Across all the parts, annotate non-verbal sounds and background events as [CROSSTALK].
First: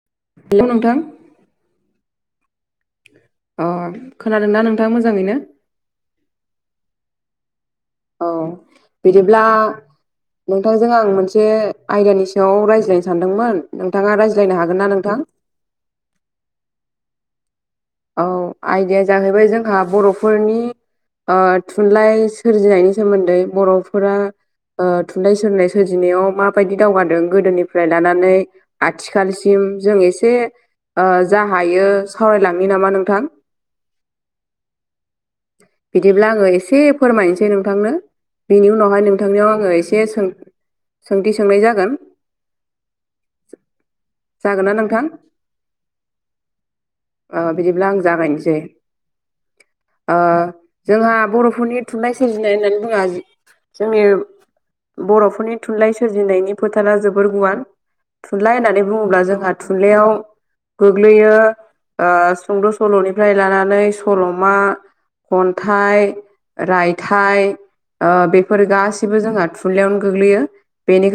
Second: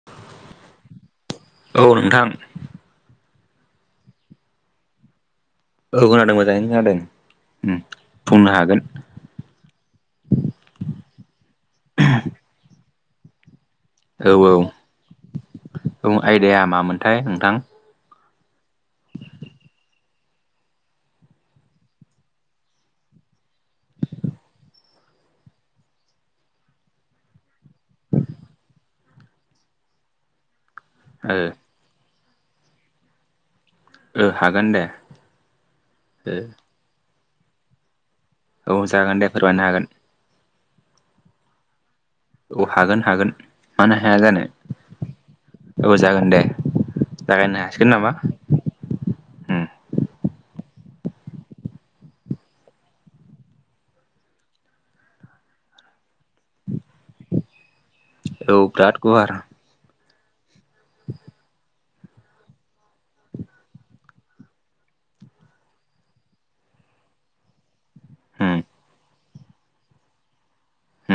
[INAUDIBLE] हेल' नोंथां औ नोंथां अ खोनादों ना नोंथाङा मोजाङैनो औ खोनादों मोजाङैनो जादों उम औ बुंनो हागोन बिदिब्ला नोंथांजों आं मोनसे एसे आयदानि सायाव रायज्लायनो सानदोंमोन नोंथाङा रायज्लायनो हागोन ना नोंथां उम आयदाया मामोनथाय नोंथां? औ आयदाया जाहैबाय जोंहा बर'फोरनि ओ थुनलाइ सोरजिनायनि सोमोन्दै बर'फोरा ओ थुनलाइ सोरनाय सोरजिनायाव माबायदि दावगादों गोदोनिफ्राय लानानै आथिखालसिम जों एसे ओ जा हायो सावरायलांनि नामा नोंथां ओ हागोन दे बिदिब्ला आङो एसेब फोरमायनोसै नोंथांनो बेनि ओ औ उनावहाय जागोन दे नोंथांनियाव फोरमायनो आङो हागोन एसे सों सोंथि सोंनाय जागोन औ हागोन हागोन मानो हाया जानो जागोनना नोंथां औ जागोन दे ओ जागायनो हासिगोन बिदिब्ला आं नामा जागायनोसै उम ओ जोंहा बर'फोरनि थुनलाइ सोरजिनाय होननानै बुङा जो जोंनि बर'फोरनि थुनलाइ सोरजिनायनि फोथारा जोबोर गुवार थुनलाइ औ होननानै बिराद बुङोब्ला गुवार जोंहा थुनलाइयाव गोग्लैयो ओ सुंद' सल'निफ्राय लानानै सल'मा खन्थाइ रायथाइ ओ उम बेफोर गासैबो जोंहा थुनलाइयावनो गोग्लैयो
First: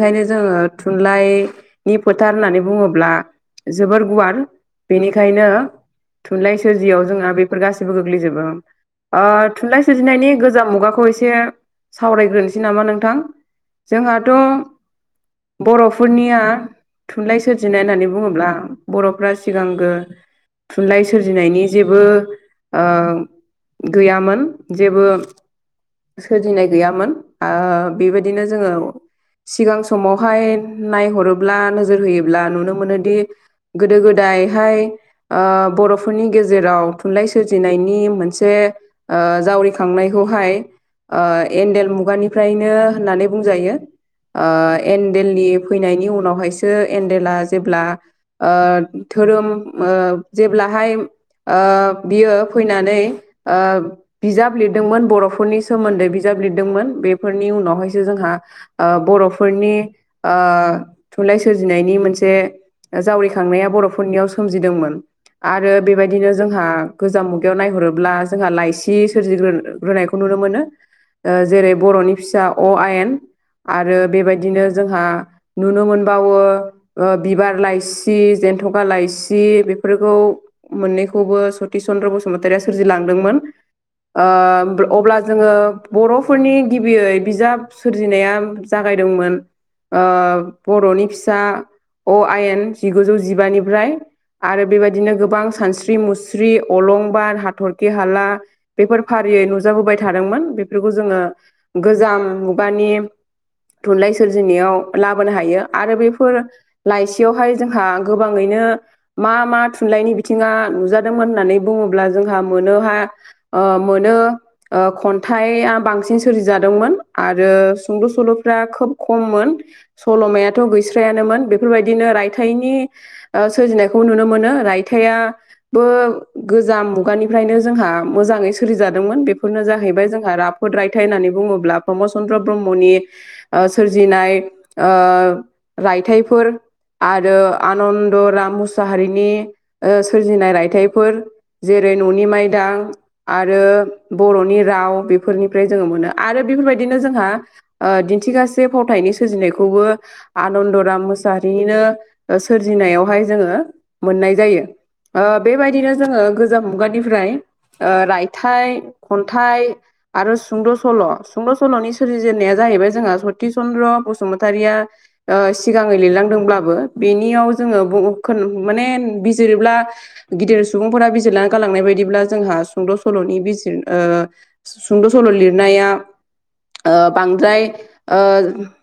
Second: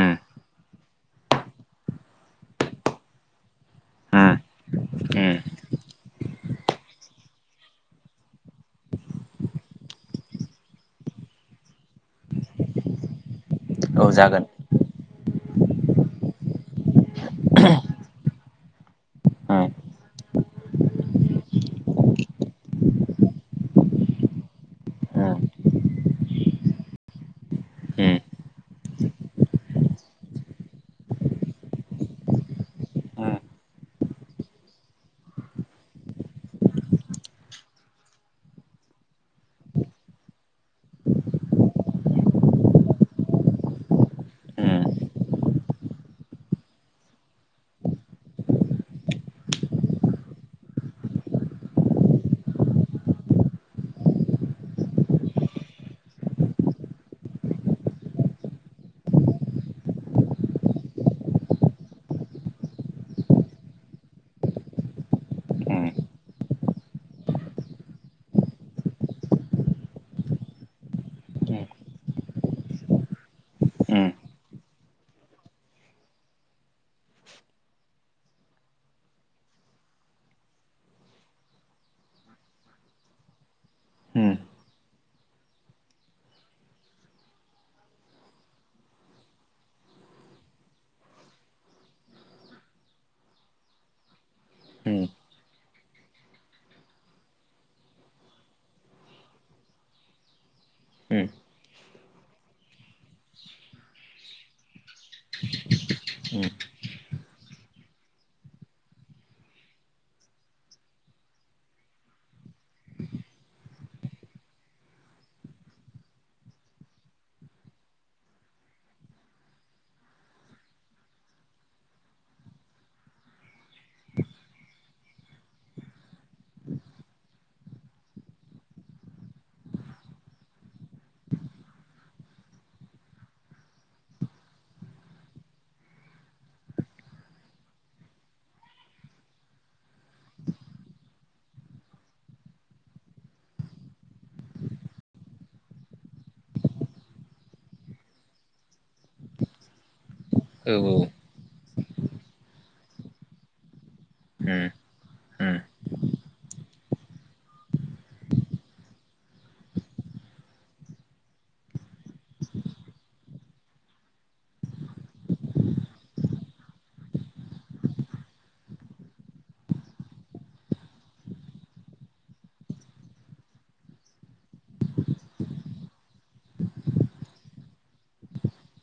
उम जोङो थुनलाइनि फोथार होननानै बुङोब्ला जोबोर उम गुवार उम बेनिखायनो थुनलाइ सोरजियाव जोंहा बेफोर गासिबो गोग्लैजोबो ओ थुनलाइ सोरजिनायनि गोजाम मुगाखौ एसे सावरायग्रोनोसै नामा नोंथां। औ जोंहाथ' जागोन बर'फोरनिया थुनलाइ सोर जिनाय होननानै बुङोब्ला बर'फ्रा उम सिगांगोर थुनलाइ सोरजिनायनि जेबो ओ गैयामोन जेबो उम सोरजिनाय गैयामोन ओ उम बेबायदिनो जोङो सिगां समावहाय नायहरोब्ला नोजोर होयोब्ला नुनो मोनोदि उम गोदो गोदायहाय ओ बर'फोरनि गेजेराव थुनलाइ सोरजिनायनि मोनसे ओ जावरिखांनायखौहाय ओ एनडेल मुगानिफ्रायनो होननानै बुंजायो। ओ उम एनडेलनि फैनायनि उनावहायसो एनडेला जेब्ला ओ धोरोम ओ जेब्लाहाय ओ बियो फैनानै ओ बिजाब लिरदोंमोन बर'फोरनि सोमोन्दै बिजाब लिरदोंमोन बेफोरनि उनावहायसो जोंहा ओ बर'फोरनि ओ थुनलाइ सो सोरजिनायनि मोनसे जावरिखांनाया बर'फोरनियाव सोमजिदोंमोन। आरो उम औ बेबायदिनो जोंहा गोजाम मुगायाव नायहरोब्ला जोंहा लाइसि सोरजिग्रो ग्रोनायखौ नुनो मोनो ओ जेरै बर'नि फिसा अ आयेन आरो बेबायदिनो जोंहा नुनो मोन बावो बिबार लाइसि जेनथखा लाइसि बेफोरखौ। मोननैखौबो सति चन्द्र बसुमतारिया सोरजिलांदोंमोन। अब्ला जोङो बर'फोरनि गिबियै बिजाब सोरजिनाया जागायदोंमोन ओ बर'नि फिसा अ आयेन जिगुजौ जिबानिफ्राय आरो बेबायदिनो गोबां सानस्रि मुस्रि अलंबार हाथरखि हाला बेफोर फारियै नुजाबोबाय थादोंमोन। बेखौ जोङो गोजाम मुगानि थुनलाइ सोरजिनायाव लाबोनो हायो। आरो बेफोर लाइसियावहाय जोंहा गोबाङैनो मा मा थुनलाइनि बिथिङा नुजादोंमोन होननानै बुङोब्ला जोंहा मोनोहा ओ मोनो ओ खन्थाइया बांसिन सोरजिजादोंमोन आरो सुंद' सल'फ्रा खोब खममोन। सल'मायाथ' गैस्रायानोमोन बेफोरबायदिनो रायथाइनि ओ सोरजिनायखौ नुनो मोनो। राय थाया बो गोजाम मुगानिफ्रायनो जोंहा मोजाङै सोलिजादोंमोन बेफोरनो जाहैबाय जोंहा रा रायथाइ होननानै बुङोब्ला प्रमद चन्द्र ब्रह्मनि सोरजिनाय ओ रायथाइफोर आरो आनन्दराम मुसाहारिनि सोरजिनाय रायथाइफोर जेरै न'नि माइदां आरो बर'नि राव बेफोरनिफ्राय जोङो मोनो आरो बेफोरबायदिनो जोंहा ओ दिन्थिगासे फावथायनि सोरजिनायखौबो आनन्दराम उम मोस हारिनो ओ सोरजिनायावहाय जोङो मोननाय जायो। उम ओ बेबायदिनो जोङो गोजाम मुगानिफ्राय ओ रायथाइ खन्थाइ आरो सुंद' सल'। सुंद' सल'नि सोरजिजेननाया जाहैबाय जोंहा सति चन्द्र बसु मतारिया ओ सिगाङै लिरलांदोंब्लाबो बेनियाव जोङो बहुदखोन माने बिजिरोब्ला गिदिर सुबुंफोरा बिजिरना गालांनाय बायदिब्ला जोंहा सुंद' सल'नि बिजिर ओ सुंद' सल' लिरनाया ओ बांद्राय ओ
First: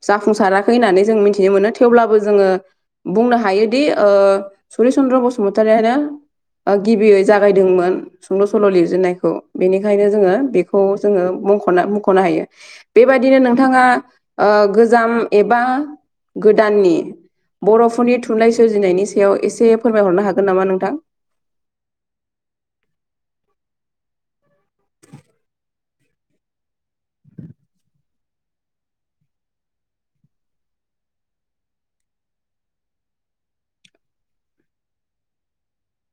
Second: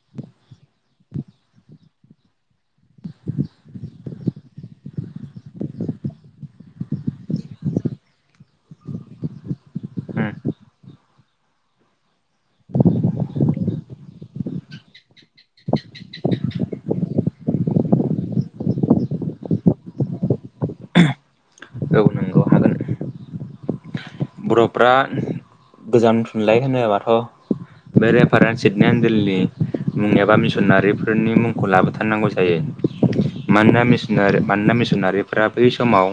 जाफुंसाराखै होननानै जों मिथिनो मोनो थेवब्लाबो जोङो बुंनो हायोदि ओ सरि चन्द्र बसुमतारियानो ओ गिबियै जागायदोंमोन। सुंद' सल' लिरजेननायखौ। बेनिखायनो उम जोङो बेखौ जोङो मख'ना मुख'नो हायो। बेबायदिनो नोंथाङा ओ गोजाम एबा गोदाननि बर'फोरनि थुनलाइ सोरजिनायनि सायाव एसे फोरमायहरनो हागोन नामा नोंथां? औ नंगौ हागोन। बर'फ्रा गोजाम थुनलाइ होनोबाथ' बे रेफारेन्द सिदने एण्डेलनि मुं एबा मिसनारिफोरनि मुंखौ लाबोथारनांगौ जायो। मानोना मिसनारि मानोना मिसिनारिफोरा बै समाव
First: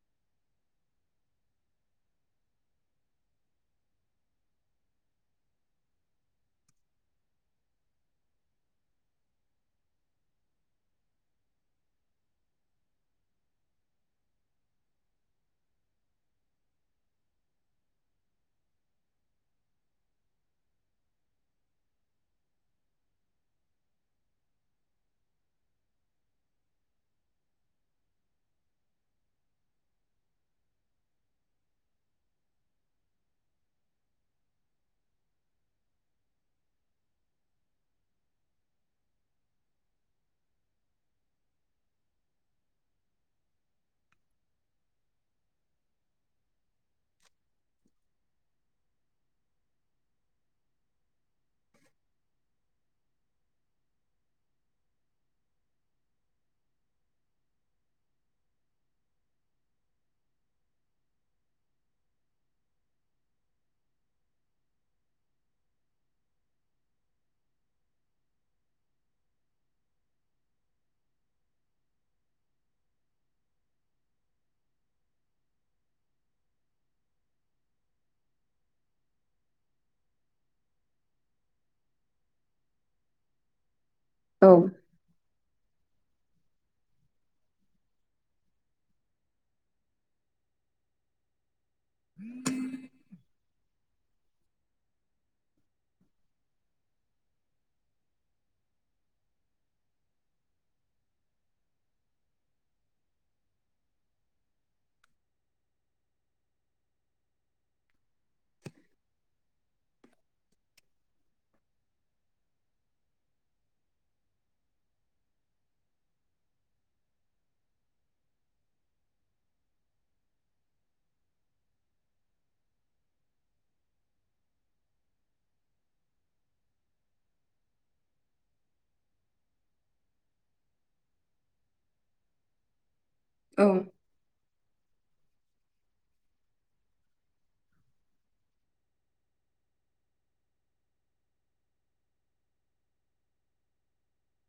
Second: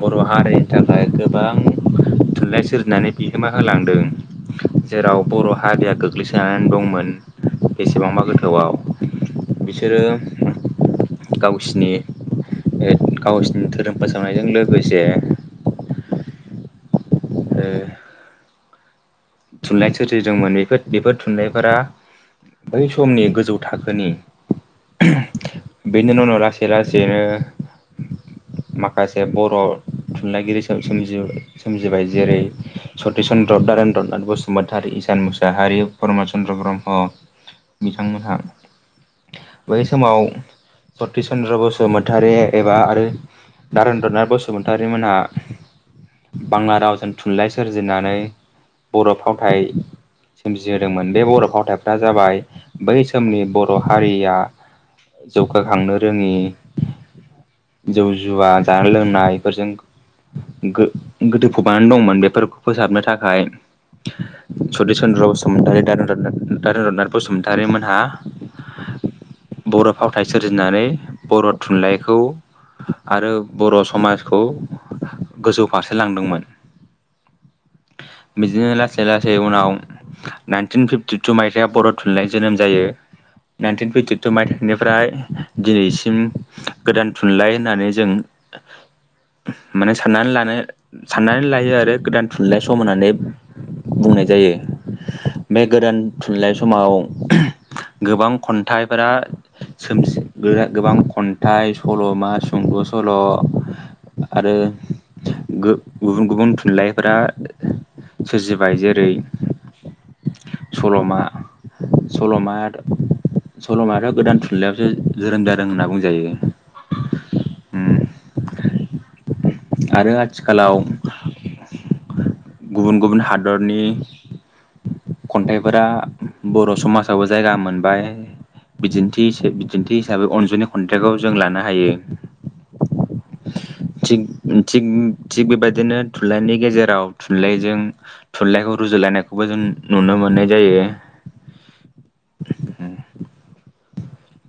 बर' हारिनि थाखाय गोबां थुनलाइ सोरजिनानै बिहोमा होलांदों। जेराव बर' हारिया गोग्लैसोनानै दंमोन बेसेबांबा गोथौआव। बिसोरो गावसिनि ओ गावसिनि धोरोम फोसावनायजों लोगोसे ओ थुनलाइ सोरजिदोंमोन बेफोर बेफोर थुनलाइफोरा बै समनि गोजौ थाखोनि बेनि उनावनो लासै लासैनो माखासे बर' थुनलाइगिरि सोम-सोमजियो। सोमजिबाय जेरै सतिश चन्द्र, दारेन्द्र नाथ बसुमतारी, इसान मुसाहारि, प्रमद चन्द्र ब्रह्म बिथांमोनहा बै समाव सतिश चन्द्र बसुमतारि एबा आरो दारेन्द्रनाथ बसुमतारिमोनहा बांला रावजों थुनलाइ सोरजिनानै बर' फावथाय सोमजिहोदोंमोन। बे बर' फावथायफ्रा जाबाय बै समनि बर' हारिया जौगाखांनो रोङि जौ जुवा जानाय लोंनाय बेफोरजों गो-गोदोफबनानै दंमोन बेफोर फोसाबनो थाखाय। सतिश चन्द्र बसुमतारी, दारेन्द्रनाथ दारेन्द्रनाथ बसुमतारीमोनहा बर फावथाय सोरजिनानै बर थुनलाइखौ आरो बर‌ समाजखौ गोजौ फारसे लांदोंमोन बिदिनो लासै लासै उनाव नाइनटिन फिफ्टिटु मायथाइयाव बर थुनलाइ जोनोम जायो नायटिन फिफटिटु औ मायथाइ‌ निफ्राय फ्राय दिनैसिम गोदान थुनलाइ होननानै जों माने साननानै लानो साननानै लायो आरो गोदान थुनलाइ सम होनानै। बुंनाय जायो। बे गोदान थुनलाइ समाव गोबां खन्थाइफोरा सोम [UNINTELLIGIBLE] गोबां खन्थाइ सल'मा सुंद' सल' आरो गो गुबुन गुबुन थुनलाइफोरा सोरजिबाय जेरै सलमा सल माया सल मायाथ गोदान थुनलाइयावसो जोनोम जादों होनना बुंजायो आरो आथिखालाव गुबुन गुबुन हादरनि खन्थाइफोरा बर समाजावबो जायगा मोनबाय बिदिन्थि बिदिन्थि हिसाबै अनजुनि खन्थाइखौ जों लानो हायो औ थिग थिग थिग बेबायदिनो थुनलाइनि गेजेराव थुनलाइजों थुनलाइखौ रुजुलायनायखौबो जों नुनो मोननाय जायो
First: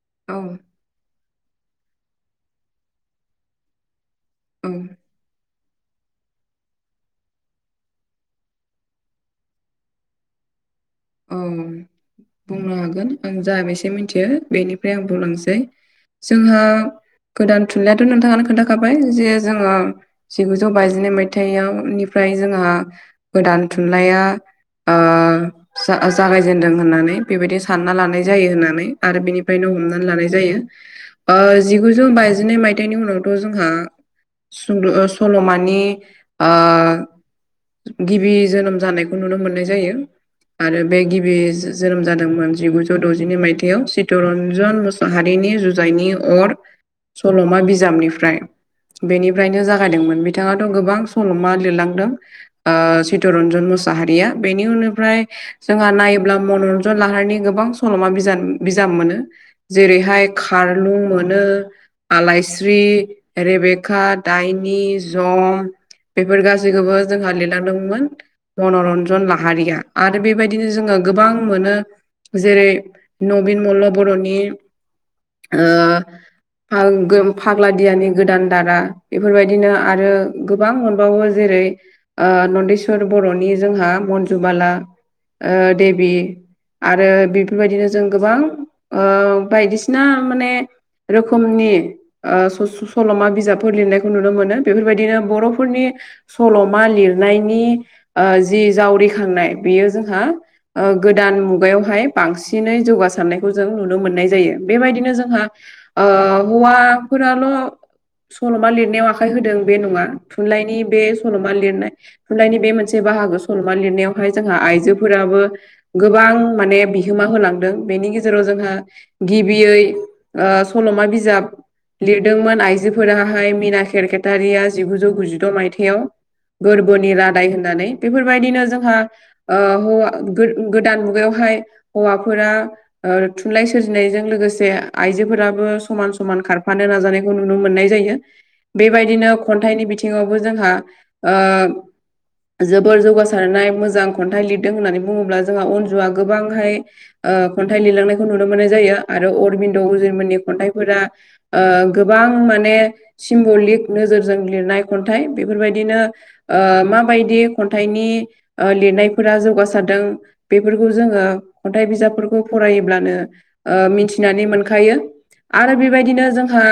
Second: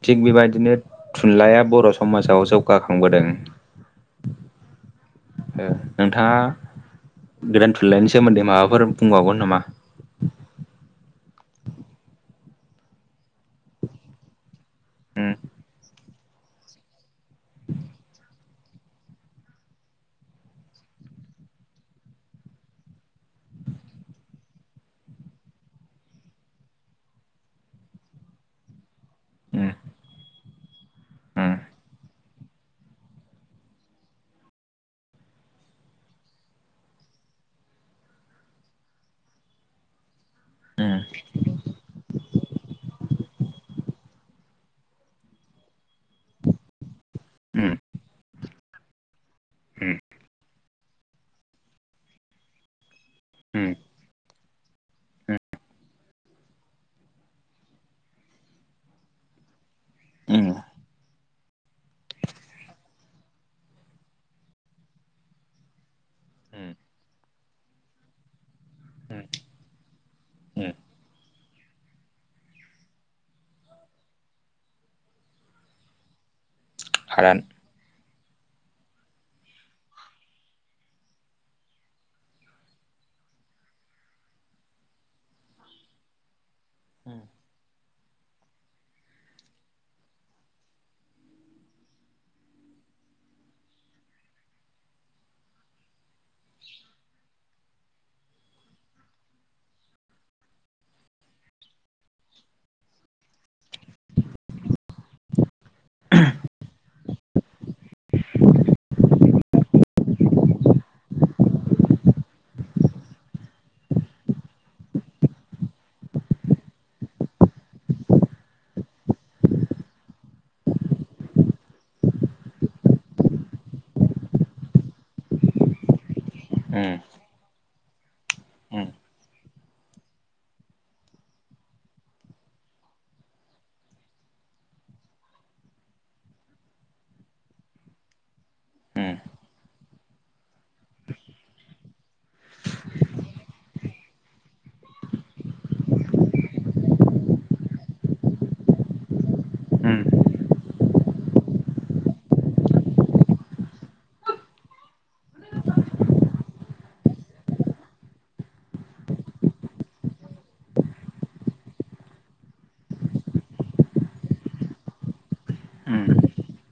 थिग औ बेबायदिनो थुनलाइया बर समाजाव जौगाखांबोदों औ ओ नोंथाङा गोदान थुनलाइनि सोमोन्दै माबाफोर बुंबावगोन नामा? औ बुंनो हागोन आं जा बेसे मिथियो बेनिफ्राय आं उम बुंलांसै जोंहा गोदान थुनलाइाथ नोंथाङानो खोनथा खाबाय जे जोङो जिगुजौ बाजिनै मायथाइयावनिफ्राय जोंहा गोदान थुनलाइया ओ जा जागायजेनदों होननानै बेबायदि सानना लानाय जायो होननानै आरो उम बेनिफ्रायनो हमना लानाय जायो जिगुजौ बाजिनै मायथाइनि उनावथ जोंहा सुंद सल मानि ओ गिबि जोनोम जानायखौ नुनो मोननाय जायो आरो उम बे गिबि जोनोम जादोंमोन जिगुजौ द ज जिनै मायथाइाव चितरन्जन मुसाहारिनि जुजाइनि अर सल मा उम बिजाबनिफ्राय बेनिफ्रायनो उम जागायदोंमोन बिथाङा गोबां सल मा लिरलांदों चितरन्जन मुसाहारिया बेनि उननिफ्राय जोंहा नायोब्ला मन रन्जन लाहारनि गोबां सल मा बिजाब मोनो जेरैहाय उम उम खारलुं मोनो आलायस्रि रेबेका दायनि जम बेफोर गासैखौबो जोंहा लिरलांदोंमोन मन रन्जन लाहारिया आरो बेबायदिनो जोङो गोबां आं मोनो जेरै नबिन मल्ल बर नि आ हादान [UNINTELLIGIBLE] ग्लादियानि गोदान दारा बेफोरबायदिनो आरो गोबां मोनबावो जेरै ओ नन्देस्वर बर नि जोंहा मनजुुबाला ओ देबि आरो उम बिफ बेफोरबायदिनो जों गोबां ओ बायदिसिना माने रोखोमनि आ स-स-सल मा बिजाबफोर लिरनायखौ नुनो मोनो बेफोरबायदिनो बरफोरनि सल मा लिरनायनि ओ जि जावरिखांनाय बेयो जोंहा ओ गोदान मुगायावहाय बांसिनै जौगासारनायखौ जों नुनो मोननाय जायो बेबायदिनो जोंहा ओ हौवाफोराल सल'मा लिरनायाव आखाइ होदों बे नङा थुनलाइनि बे सल'मा लिरनाय थुनलाइनि बे मोनसे बाहागो सल'मा लिरनायावहाय जोंहा आइजोफोराबो गोबां माने बिहोमा होलांदों बेनि गेजेराव जोङो गिबियै ओ सल'मा बिजाब लिरदोंमोन आइजोफोराहाय मिना केेरकेटारिया जिगुजौ गुजिद' मायथाइयाव उम गोरबोनि रादाय होननानै बेफोरबायदिनो उम जोंहा ओ हौवा गोदान मुगायावहाय हौवाफोरा ओ थुनलाइ सोरजिनायजों लोगोसे आइजोफोराबो समान समान खारफानो नाजानाय नुनो मोननाय जायो बेबायदिनो उम खन्थाइनि बिथिङावबो जोंहा जोबोर जौगासारनाय मोजां खन्थाइ लिरदों होननानै बुङोब्ला जोंहा अनजुआ गोबांहाय ओ खन्थाइ लिरलांनायखौ नुनो मोननाय जायो आरो अरबिन्द उम उजयमोननि खन्थाइफोरा गोबां माने सिम्ब'लिक नोजोरजों लिरनाय खन्थाइ बेफोरबायदिनो ओ माबायदि खन्थाइनि लिरनायफोरा जौगासारदों बेफोरखौ जोङो खन्थाइ बिजाबफोरखौ फरायोब्लानो ओ मिथिनानै मोनखायो आरो बेबायदिनो जोंहा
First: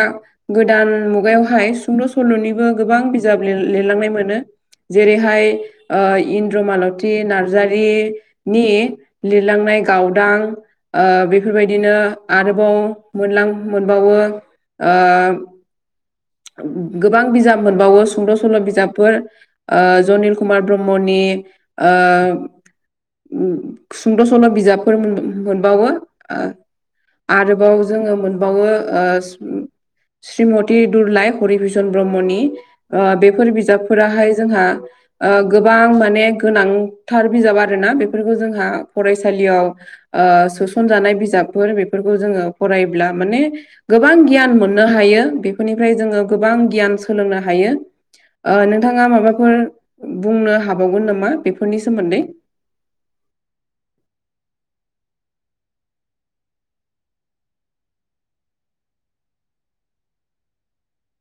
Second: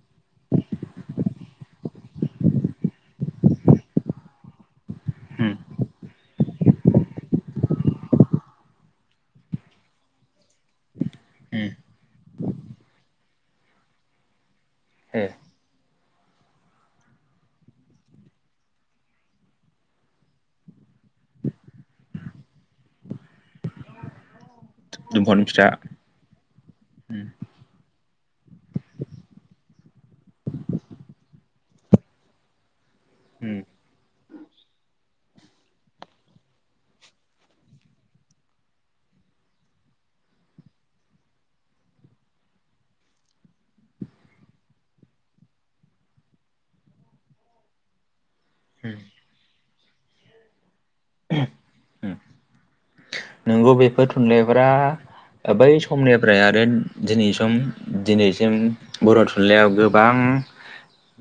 गोदान मुगायावहाय सुंद' सल'निबो गोबां बिजाब लिरलांनाय मोनो जेरैहाय उम ओ इन्द्रमालति नार्जारि नि लिरलांनाय गावदां ओ उम बेफोरबायदिनो आरोबाव मोनलां मोनबावो ओ ए गोबां बिजाब मोनबावो सुंद' सल' बिजाबफोर ओ जनिल कुमार ब्रह्मनि ओ सुंद' सल' बिजाबफोर दुमख'नि फिथा मोनबावो ओ उम आरोबाव जोङो मोनबावो ओ श्रीमति दुरलाइ हरिभुसन ब्रह्मनि ओ बेफोर उम बिजाबफोराहाय जोंहा ओ गोबां माने गोनांथार बिजाब आरोना बेफोरखौ जोंहा फरायसालियाव ओ सोसनजानाय बिजाबफोर बेफोरखौ जोङो फरायोब्ला माने गोबां गियान मोननो हायो बेफोरनिफ्राय जोङो गोबां गियान सोलोंनो हायो ओ उम नोंथाङा माबाफोर बुंनो हाबावगोन नामा बेफोरनि उम सोमोन्दै नोंगौ बेफोर थुनलाइफोरा बै समनिफ्राय आरो दिनै सम दिनैसिम बर' थुनलाइयाव गोबां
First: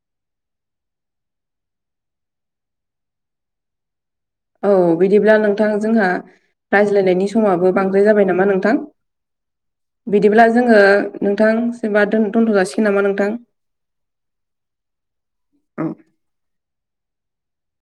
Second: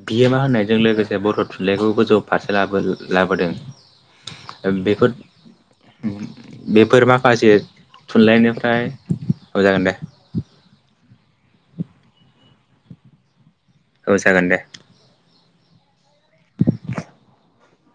बिहोमा होननायजों लोगोसे बर' थुनलाइखौ गोजौ फारसे लाबोहो लाबोदों औ बेफोर बिदिब्ला नोंथां जोंहा बेफोर रायज्लायनायनि माखासे समाबो बांद्राय जाबाय नामा नोंथां थुनलाइनिफ्राय औ जागोन दे बिदिब्ला जोङो नोंथां जेनेबा दोनथ' दोनथ'जासिगोन नामा नोंथां औ जागोन दे औ